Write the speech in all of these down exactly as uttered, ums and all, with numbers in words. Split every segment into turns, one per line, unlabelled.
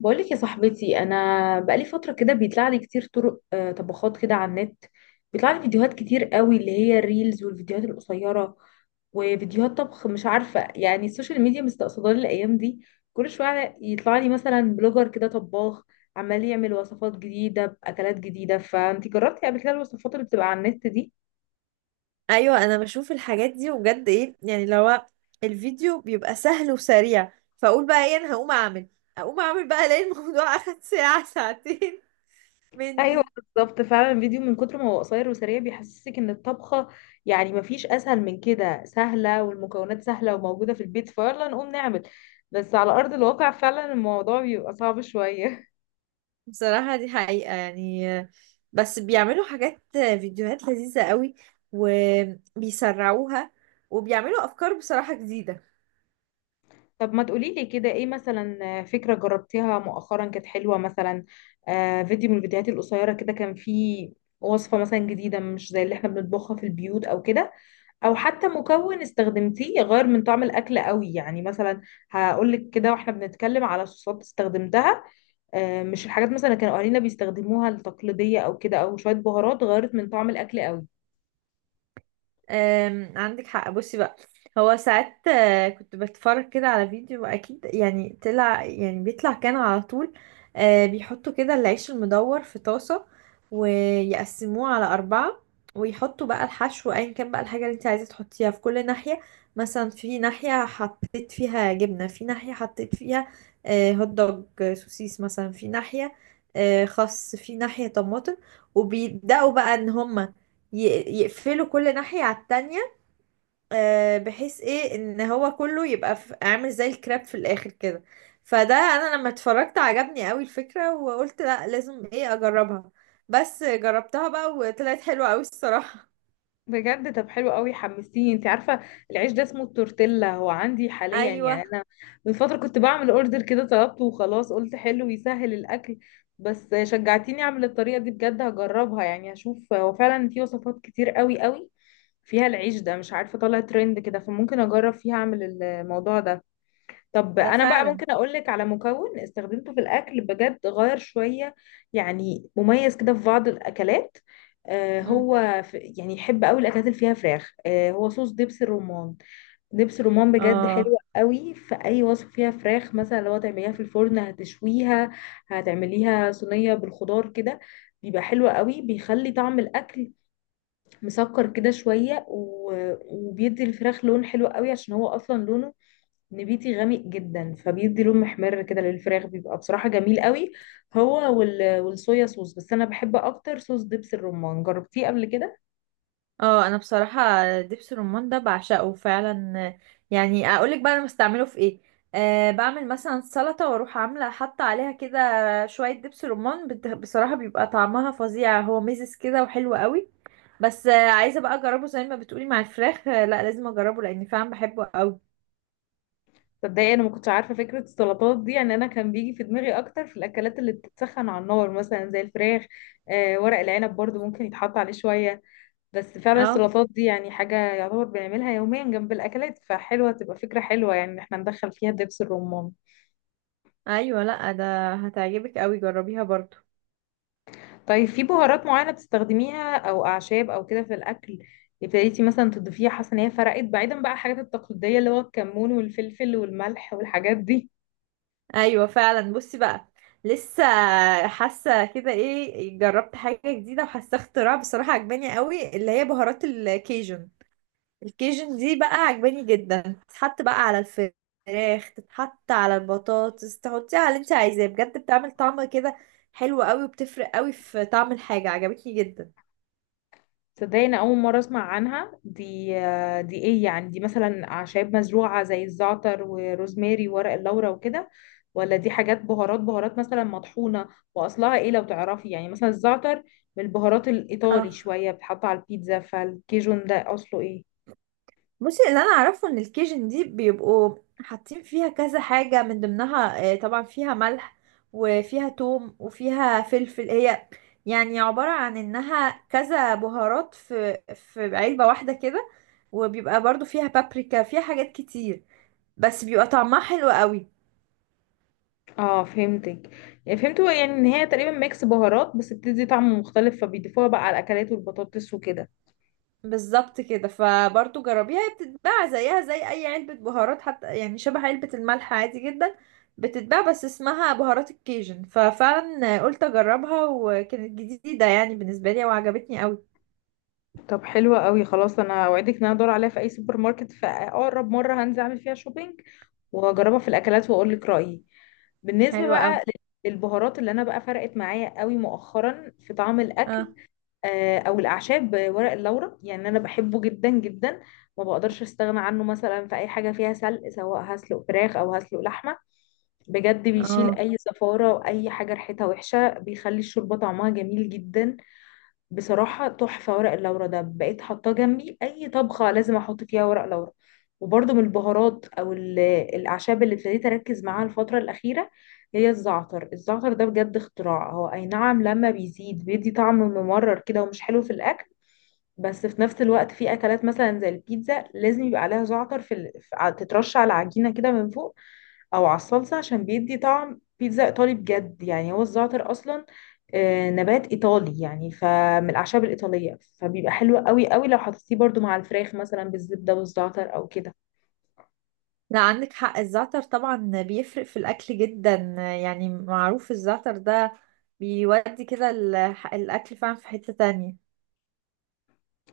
بقولك يا صاحبتي، انا بقالي فتره كده بيطلع لي كتير طرق، آه، طبخات كده على النت. بيطلع لي فيديوهات كتير قوي اللي هي الريلز والفيديوهات القصيره وفيديوهات طبخ. مش عارفه يعني السوشيال ميديا مستقصداني الايام دي. كل شويه يطلع لي مثلا بلوجر كده طباخ عمال يعمل وصفات جديده باكلات جديده. فانت جربتي قبل كده الوصفات اللي بتبقى على النت دي؟
ايوه، انا بشوف الحاجات دي وبجد ايه؟ يعني لو الفيديو بيبقى سهل وسريع، فاقول بقى ايه، انا هقوم اعمل. اقوم اعمل بقى الاقي الموضوع اخد ساعة ساعتين
ايوه
مني.
بالظبط، فعلا الفيديو من كتر ما هو قصير وسريع بيحسسك ان الطبخه يعني مفيش اسهل من كده، سهله والمكونات سهله وموجوده في البيت، فيلا نقوم نعمل. بس على ارض الواقع فعلا الموضوع بيبقى صعب شويه.
بصراحة دي حقيقة، يعني بس بيعملوا حاجات، فيديوهات لذيذة قوي، وبيسرعوها، وبيعملوا افكار بصراحة جديدة.
طب ما تقولي لي كده ايه مثلا فكره جربتيها مؤخرا كانت حلوه مثلا؟ آه فيديو من الفيديوهات القصيره كده، كان فيه وصفه مثلا جديده مش زي اللي احنا بنطبخها في البيوت او كده، او حتى مكون استخدمتيه يغير من طعم الاكل قوي. يعني مثلا هقول لك كده واحنا بنتكلم على صوصات استخدمتها. آه، مش الحاجات مثلا اللي كانوا اهالينا بيستخدموها التقليديه او كده، او شويه بهارات غيرت من طعم الاكل قوي.
أم، عندك حق. بصي بقى، هو ساعات آه، كنت بتفرج كده على فيديو، اكيد يعني طلع يعني بيطلع كان على طول. آه، بيحطوا كده العيش المدور في طاسة، ويقسموه على أربعة، ويحطوا بقى الحشو أيا كان، بقى الحاجة اللي انت عايزة تحطيها في كل ناحية. مثلا في ناحية حطيت فيها جبنة، في ناحية حطيت فيها آه، هوت دوج، آه، سوسيس مثلا في ناحية، آه، خس في ناحية طماطم. وبيبدأوا بقى ان هما ي- يقفلوا كل ناحية على التانية، آه، بحيث ايه ان هو كله يبقى في- عامل زي الكراب في الاخر كده. فده انا لما اتفرجت عجبني قوي الفكرة، وقلت لا لازم ايه، اجربها. بس جربتها بقى وطلعت حلوة قوي الصراحة.
بجد؟ طب حلو قوي، حمستيني. انت عارفه العيش ده اسمه التورتيلا، هو عندي حاليا يعني
ايوه،
انا من فتره كنت بعمل اوردر كده طلبته، وخلاص قلت حلو يسهل الاكل. بس شجعتيني اعمل الطريقه دي، بجد هجربها. يعني هشوف هو فعلا في وصفات كتير قوي قوي فيها العيش ده، مش عارفه طالع ترند كده فممكن اجرب فيها اعمل الموضوع ده. طب
ده
انا بقى
فعلا.
ممكن اقول لك على مكون استخدمته في الاكل بجد غير شويه، يعني مميز كده في بعض الاكلات. آه
مم.
هو في يعني يحب قوي الاكلات اللي فيها فراخ، آه هو صوص دبس الرمان. دبس الرمان بجد حلو
اه.
قوي في اي وصفه فيها فراخ، مثلا لو تعمليها في الفرن هتشويها، هتعمليها صينيه بالخضار كده. بيبقى حلو قوي، بيخلي طعم الاكل مسكر كده شويه، و- وبيدي الفراخ لون حلو قوي عشان هو اصلا لونه نبيتي غامق جدا، فبيدي لون محمر كده للفراخ، بيبقى بصراحة جميل قوي. هو وال... والصويا صوص، بس انا بحب اكتر صوص دبس الرمان. جربتيه قبل كده؟
اه انا بصراحه دبس الرمان ده بعشقه فعلا. يعني اقولك بقى انا بستعمله في ايه. أه بعمل مثلا سلطه، واروح عامله حاطه عليها كده شويه دبس رمان، بت- بصراحه بيبقى طعمها فظيع، هو ميزز كده وحلو قوي. بس آه، عايزه بقى اجربه زي ما بتقولي مع الفراخ. آه، لا لازم اجربه، لان فعلا بحبه قوي.
تصدقي انا ما كنتش عارفة فكرة السلطات دي. يعني انا كان بيجي في دماغي اكتر في الاكلات اللي بتتسخن على النار مثلا زي الفراخ. آه ورق العنب برضو ممكن يتحط عليه شوية. بس فعلا
اه.
السلطات دي يعني حاجة يعتبر بنعملها يوميا جنب الاكلات، فحلوة تبقى فكرة حلوة يعني ان احنا ندخل فيها دبس الرمان.
ايوه، لا ده هتعجبك قوي، جربيها برضو.
طيب، في بهارات معينة بتستخدميها او اعشاب او كده في الاكل ابتديتي مثلا تضيفيها حاسة ان هي فرقت بعيدا بقى الحاجات التقليدية اللي هو الكمون والفلفل والملح والحاجات دي؟
ايوه فعلا، بصي بقى، لسه حاسه كده ايه، جربت حاجه جديده وحاسه اختراع بصراحه عجباني قوي، اللي هي بهارات الكيجن. الكيجن دي بقى عجباني جدا، تتحط بقى على الفراخ، تتحط على البطاطس، تحطيها على اللي انت عايزاه، بجد بتعمل طعم كده حلو قوي، وبتفرق قوي في طعم الحاجه، عجبتني جدا.
تصدقي انا اول مرة اسمع عنها دي. آه، دي ايه يعني؟ دي مثلا اعشاب مزروعة زي الزعتر وروزماري وورق اللورا وكده، ولا دي حاجات بهارات بهارات مثلا مطحونة؟ واصلها ايه لو تعرفي؟ يعني مثلا الزعتر من البهارات
اه
الايطالي شوية، بتحط على البيتزا. فالكيجون ده اصله ايه؟
بصي، اللي انا اعرفه ان الكيجن دي بيبقوا حاطين فيها كذا حاجة، من ضمنها آه، طبعا فيها ملح، وفيها توم، وفيها فلفل. هي يعني عبارة عن انها كذا بهارات في في علبة واحدة كده. وبيبقى برضو فيها بابريكا، فيها حاجات كتير، بس بيبقى طعمها حلو قوي.
اه فهمتك، يعني فهمت هو يعني ان هي تقريبا ميكس بهارات بس بتدي طعم مختلف، فبيضيفوها بقى على الاكلات والبطاطس وكده.
بالظبط كده، فبرضو جربيها، هي بتتباع زيها زي اي علبة بهارات، حتى يعني شبه علبة الملح عادي جدا. بتتباع بس اسمها بهارات الكيجن. ففعلا قلت اجربها، وكانت جديدة يعني بالنسبة لي وعجبتني قوي.
طب حلوة قوي، خلاص انا اوعدك ان انا ادور عليها في اي سوبر ماركت، في اقرب مرة هنزل اعمل فيها شوبينج واجربها في الاكلات واقول لك رايي. بالنسبة
حلوة قوي.
بقى للبهارات اللي انا بقى فرقت معايا قوي مؤخرا في طعم الاكل،
اه.
آه، او الاعشاب، آه، ورق اللورا يعني انا بحبه جدا جدا. ما بقدرش استغنى عنه مثلا في اي حاجة فيها سلق، سواء هسلق فراخ او هسلق لحمة، بجد بيشيل
اه
اي زفارة واي حاجة ريحتها وحشة، بيخلي الشوربة طعمها جميل جدا. بصراحة تحفة ورق اللورا ده، بقيت حاطاه جنبي، اي طبخة لازم احط فيها ورق لورا. وبرضه من البهارات او ال- الاعشاب اللي ابتديت اركز معاها الفترة الاخيرة هي الزعتر. الزعتر ده بجد اختراع، هو اي نعم لما بيزيد بيدي طعم ممرر كده ومش حلو في الاكل، بس في نفس الوقت في اكلات مثلا زي البيتزا لازم يبقى عليها زعتر في ال... في- ع- تترش على العجينه كده من فوق، او على الصلصه، عشان بيدي طعم بيتزا ايطالي بجد. يعني هو الزعتر اصلا آه، نبات ايطالي يعني، فمن الاعشاب الايطاليه، فبيبقى حلو قوي قوي لو حطيتيه برضو مع الفراخ مثلا بالزبده والزعتر او كده.
لا عندك حق، الزعتر طبعا بيفرق في الاكل جدا. يعني معروف الزعتر ده، بيودي كده ال- الاكل فعلا في حتة تانية.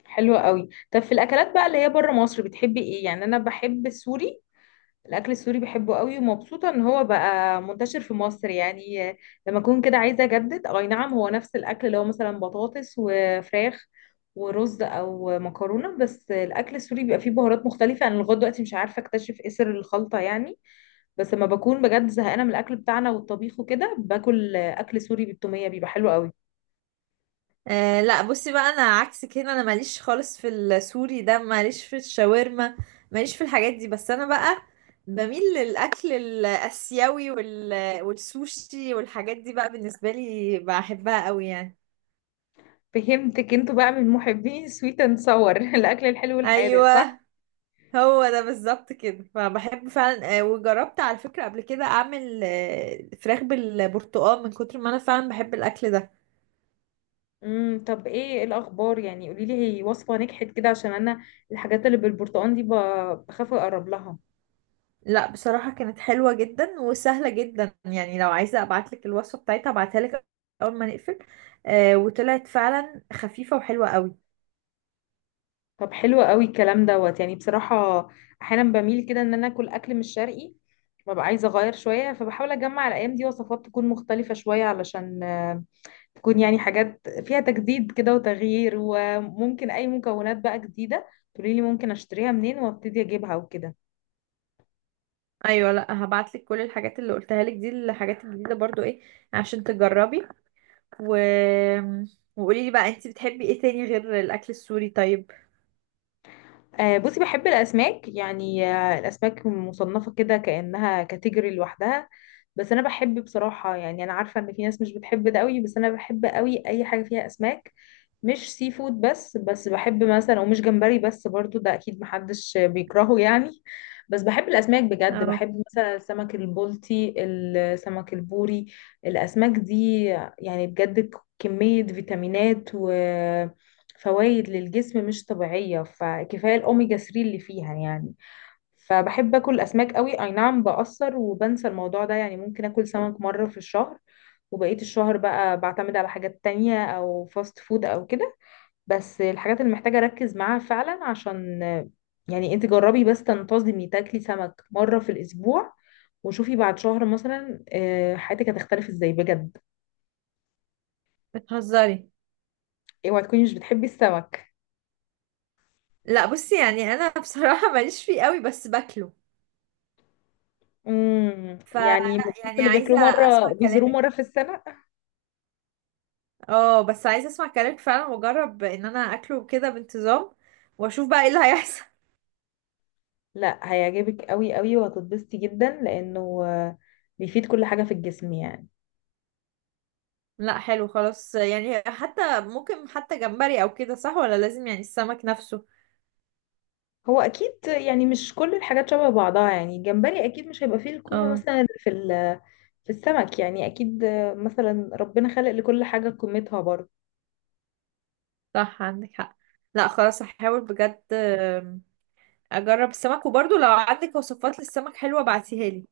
حلو قوي. طب في الاكلات بقى اللي هي بره مصر بتحبي ايه؟ يعني انا بحب السوري، الاكل السوري بحبه قوي ومبسوطه ان هو بقى منتشر في مصر يعني. آه، لما اكون كده عايزه اجدد، اي نعم هو نفس الاكل اللي هو مثلا بطاطس وفراخ ورز او مكرونه، بس الاكل السوري بيبقى فيه بهارات مختلفه، انا لغايه دلوقتي مش عارفه اكتشف ايه سر الخلطه يعني. بس لما بكون بجد زهقانه من الاكل بتاعنا والطبيخ وكده باكل آه، اكل سوري بالتوميه بيبقى حلو قوي.
أه لا بصي بقى، انا عكسك هنا، انا ماليش خالص في السوري ده، ماليش في الشاورما، ماليش في الحاجات دي. بس انا بقى بميل للاكل الاسيوي وال... والسوشي والحاجات دي بقى بالنسبه لي بحبها قوي يعني.
فهمتك، انتوا بقى من محبين سويت اند صور، الاكل الحلو والحادق صح؟
ايوه هو ده بالظبط كده. فبحب فعلا. أه وجربت على فكره قبل كده اعمل أه فراخ بالبرتقال، من كتر ما انا فعلا بحب الاكل ده.
امم طب ايه الاخبار يعني؟ قولي لي هي وصفة نجحت كده؟ عشان انا الحاجات اللي بالبرتقال دي ب- بخاف اقرب لها.
لا بصراحة كانت حلوة جدا وسهلة جدا، يعني لو عايزة ابعتلك الوصفة بتاعتها ابعتها لك اول ما نقفل. آه وطلعت فعلا خفيفة وحلوة قوي.
طب حلو قوي الكلام دوت، يعني بصراحة احيانا بميل كده ان انا اكل اكل مش شرقي، ببقى عايزة اغير شوية. فبحاول اجمع الايام دي وصفات تكون مختلفة شوية علشان آه، تكون يعني حاجات فيها تجديد كده وتغيير، وممكن اي مكونات بقى جديدة تقولي لي ممكن اشتريها منين وابتدي اجيبها وكده.
ايوه، لا هبعتلك كل الحاجات اللي قلتها لك دي، الحاجات الجديدة برضو ايه، عشان تجربي. و... وقولي لي بقى، انت بتحبي ايه تاني غير الاكل السوري؟ طيب.
آه، بصي بحب الأسماك يعني. آه، الأسماك مصنفة كده كأنها كاتيجوري لوحدها، بس أنا بحب بصراحة. يعني أنا عارفة إن في ناس مش بتحب ده قوي، بس أنا بحب قوي أي حاجة فيها أسماك. مش سي فود بس بس بحب مثلا، ومش جمبري بس برضو ده أكيد محدش بيكرهه يعني، بس بحب الأسماك بجد.
اه
بحب مثلا السمك البلطي السمك البوري، الأسماك دي يعني بجد كمية فيتامينات و فوائد للجسم مش طبيعية، فكفاية الأوميجا ثلاثة اللي فيها يعني. فبحب أكل أسماك قوي. أي نعم بأثر وبنسى الموضوع ده، يعني ممكن أكل سمك مرة في الشهر وبقية الشهر بقى بعتمد على حاجات تانية أو فاست فود أو كده، بس الحاجات اللي محتاجة أركز معاها فعلا عشان يعني. أنت جربي بس تنتظمي تاكلي سمك مرة في الأسبوع، وشوفي بعد شهر مثلا آه، حياتك هتختلف ازاي بجد.
بتهزري؟
اوعي تكوني مش بتحبي السمك.
لا بصي يعني انا بصراحة ماليش فيه قوي، بس باكله.
امم
فلا
يعني من الناس
يعني
اللي بياكلوه
عايزة
مرة،
اسمع
بيزوروه
كلامك.
مرة في السنة.
اه بس عايزه اسمع كلامك فعلا، واجرب ان انا اكله كده بانتظام، واشوف بقى ايه اللي هيحصل.
لا هيعجبك قوي قوي وهتتبسطي جدا، لأنه آه، بيفيد كل حاجة في الجسم يعني.
لا حلو خلاص، يعني حتى ممكن حتى جمبري او كده، صح ولا لازم يعني السمك نفسه؟
هو أكيد يعني مش كل الحاجات شبه بعضها، يعني الجمبري أكيد مش هيبقى فيه القيمة
اه
مثلا اللي في ال- في السمك يعني، أكيد آه، مثلا ربنا خلق لكل حاجة قيمتها برضه.
صح، عندك حق. لا خلاص هحاول بجد. آم، اجرب السمك، وبرضه لو عندك وصفات للسمك حلوه بعتيها لي.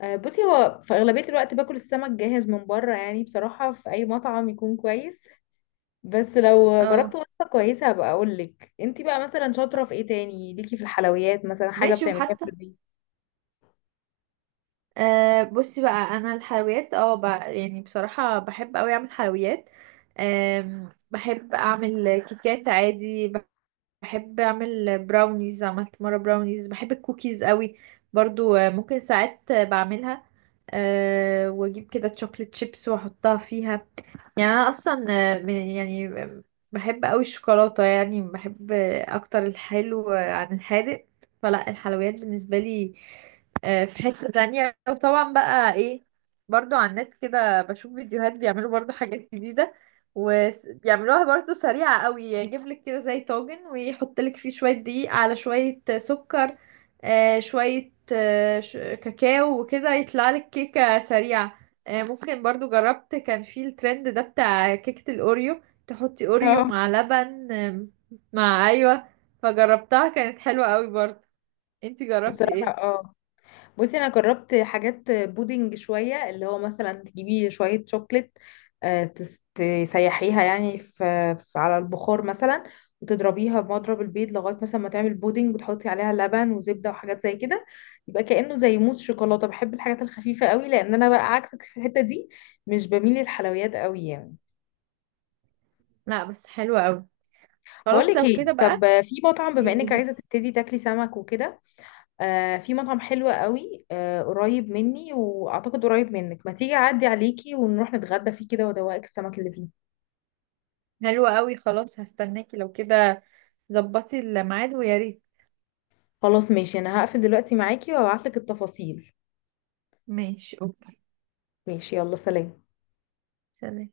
آه، بصي هو في أغلبية الوقت باكل السمك جاهز من بره، يعني بصراحة في أي مطعم يكون كويس. بس لو
اه
جربت وصفة كويسة هبقى اقول لك. انتي بقى مثلا شاطرة في ايه تاني ليكي؟ في الحلويات مثلا حاجة
ماشي.
بتعمليها
وحتى
في البيت؟
أه بصي بقى، انا الحلويات اه ب- يعني بصراحه بحب قوي اعمل حلويات. أم، بحب اعمل كيكات عادي، بحب اعمل براونيز، عملت مره براونيز، بحب الكوكيز قوي برضو. آه، ممكن ساعات آه، بعملها. أه واجيب كده تشوكلت شيبس واحطها فيها. يعني انا اصلا آه، من- يعني بحب قوي الشوكولاته، يعني بحب اكتر الحلو عن الحادق. فلا الحلويات بالنسبه لي آه، في حته تانية. وطبعا بقى ايه، برضو على النت كده بشوف فيديوهات بيعملوا برضو حاجات جديده، وبيعملوها برضو سريعه قوي. يجيب لك كده زي طاجن ويحط لك فيه شويه دقيق على شويه سكر، آه، شويه آه، ش- كاكاو وكده يطلع لك كيكه سريعه. آه، ممكن برضو جربت، كان في الترند ده بتاع كيكة الأوريو، تحطي أوريو
اه
مع لبن. آم، مع أيوة. فجربتها كانت حلوة قوي برضو. انتي جربتي
بصراحة
ايه؟
اه، بصي انا جربت حاجات بودنج شوية، اللي هو مثلا تجيبي شوية شوكليت، آه، تس- تسيحيها يعني في في- على البخار مثلا، وتضربيها بمضرب البيض لغاية مثلا ما تعمل بودنج، وتحطي عليها لبن وزبدة وحاجات زي كده يبقى كأنه زي موس شوكولاتة. بحب الحاجات الخفيفة قوي، لأن أنا بقى عكسك في الحتة دي، مش بميل للحلويات قوي يعني.
لا بس حلوة قوي، خلاص
بقولك
لو
ايه،
كده
طب
بقى.
في مطعم بما
ايه
انك عايزه
قوليلي.
تبتدي تاكلي سمك وكده. آه في مطعم حلو قوي آه قريب مني واعتقد قريب منك، ما تيجي اعدي عليكي ونروح نتغدى فيه كده وادوقك السمك اللي فيه.
حلوة قوي، خلاص هستناكي لو كده، ظبطي الميعاد ويا ريت.
خلاص ماشي، انا هقفل دلوقتي معاكي وابعتلك التفاصيل.
ماشي اوكي.
ماشي يلا سلام.
سلام.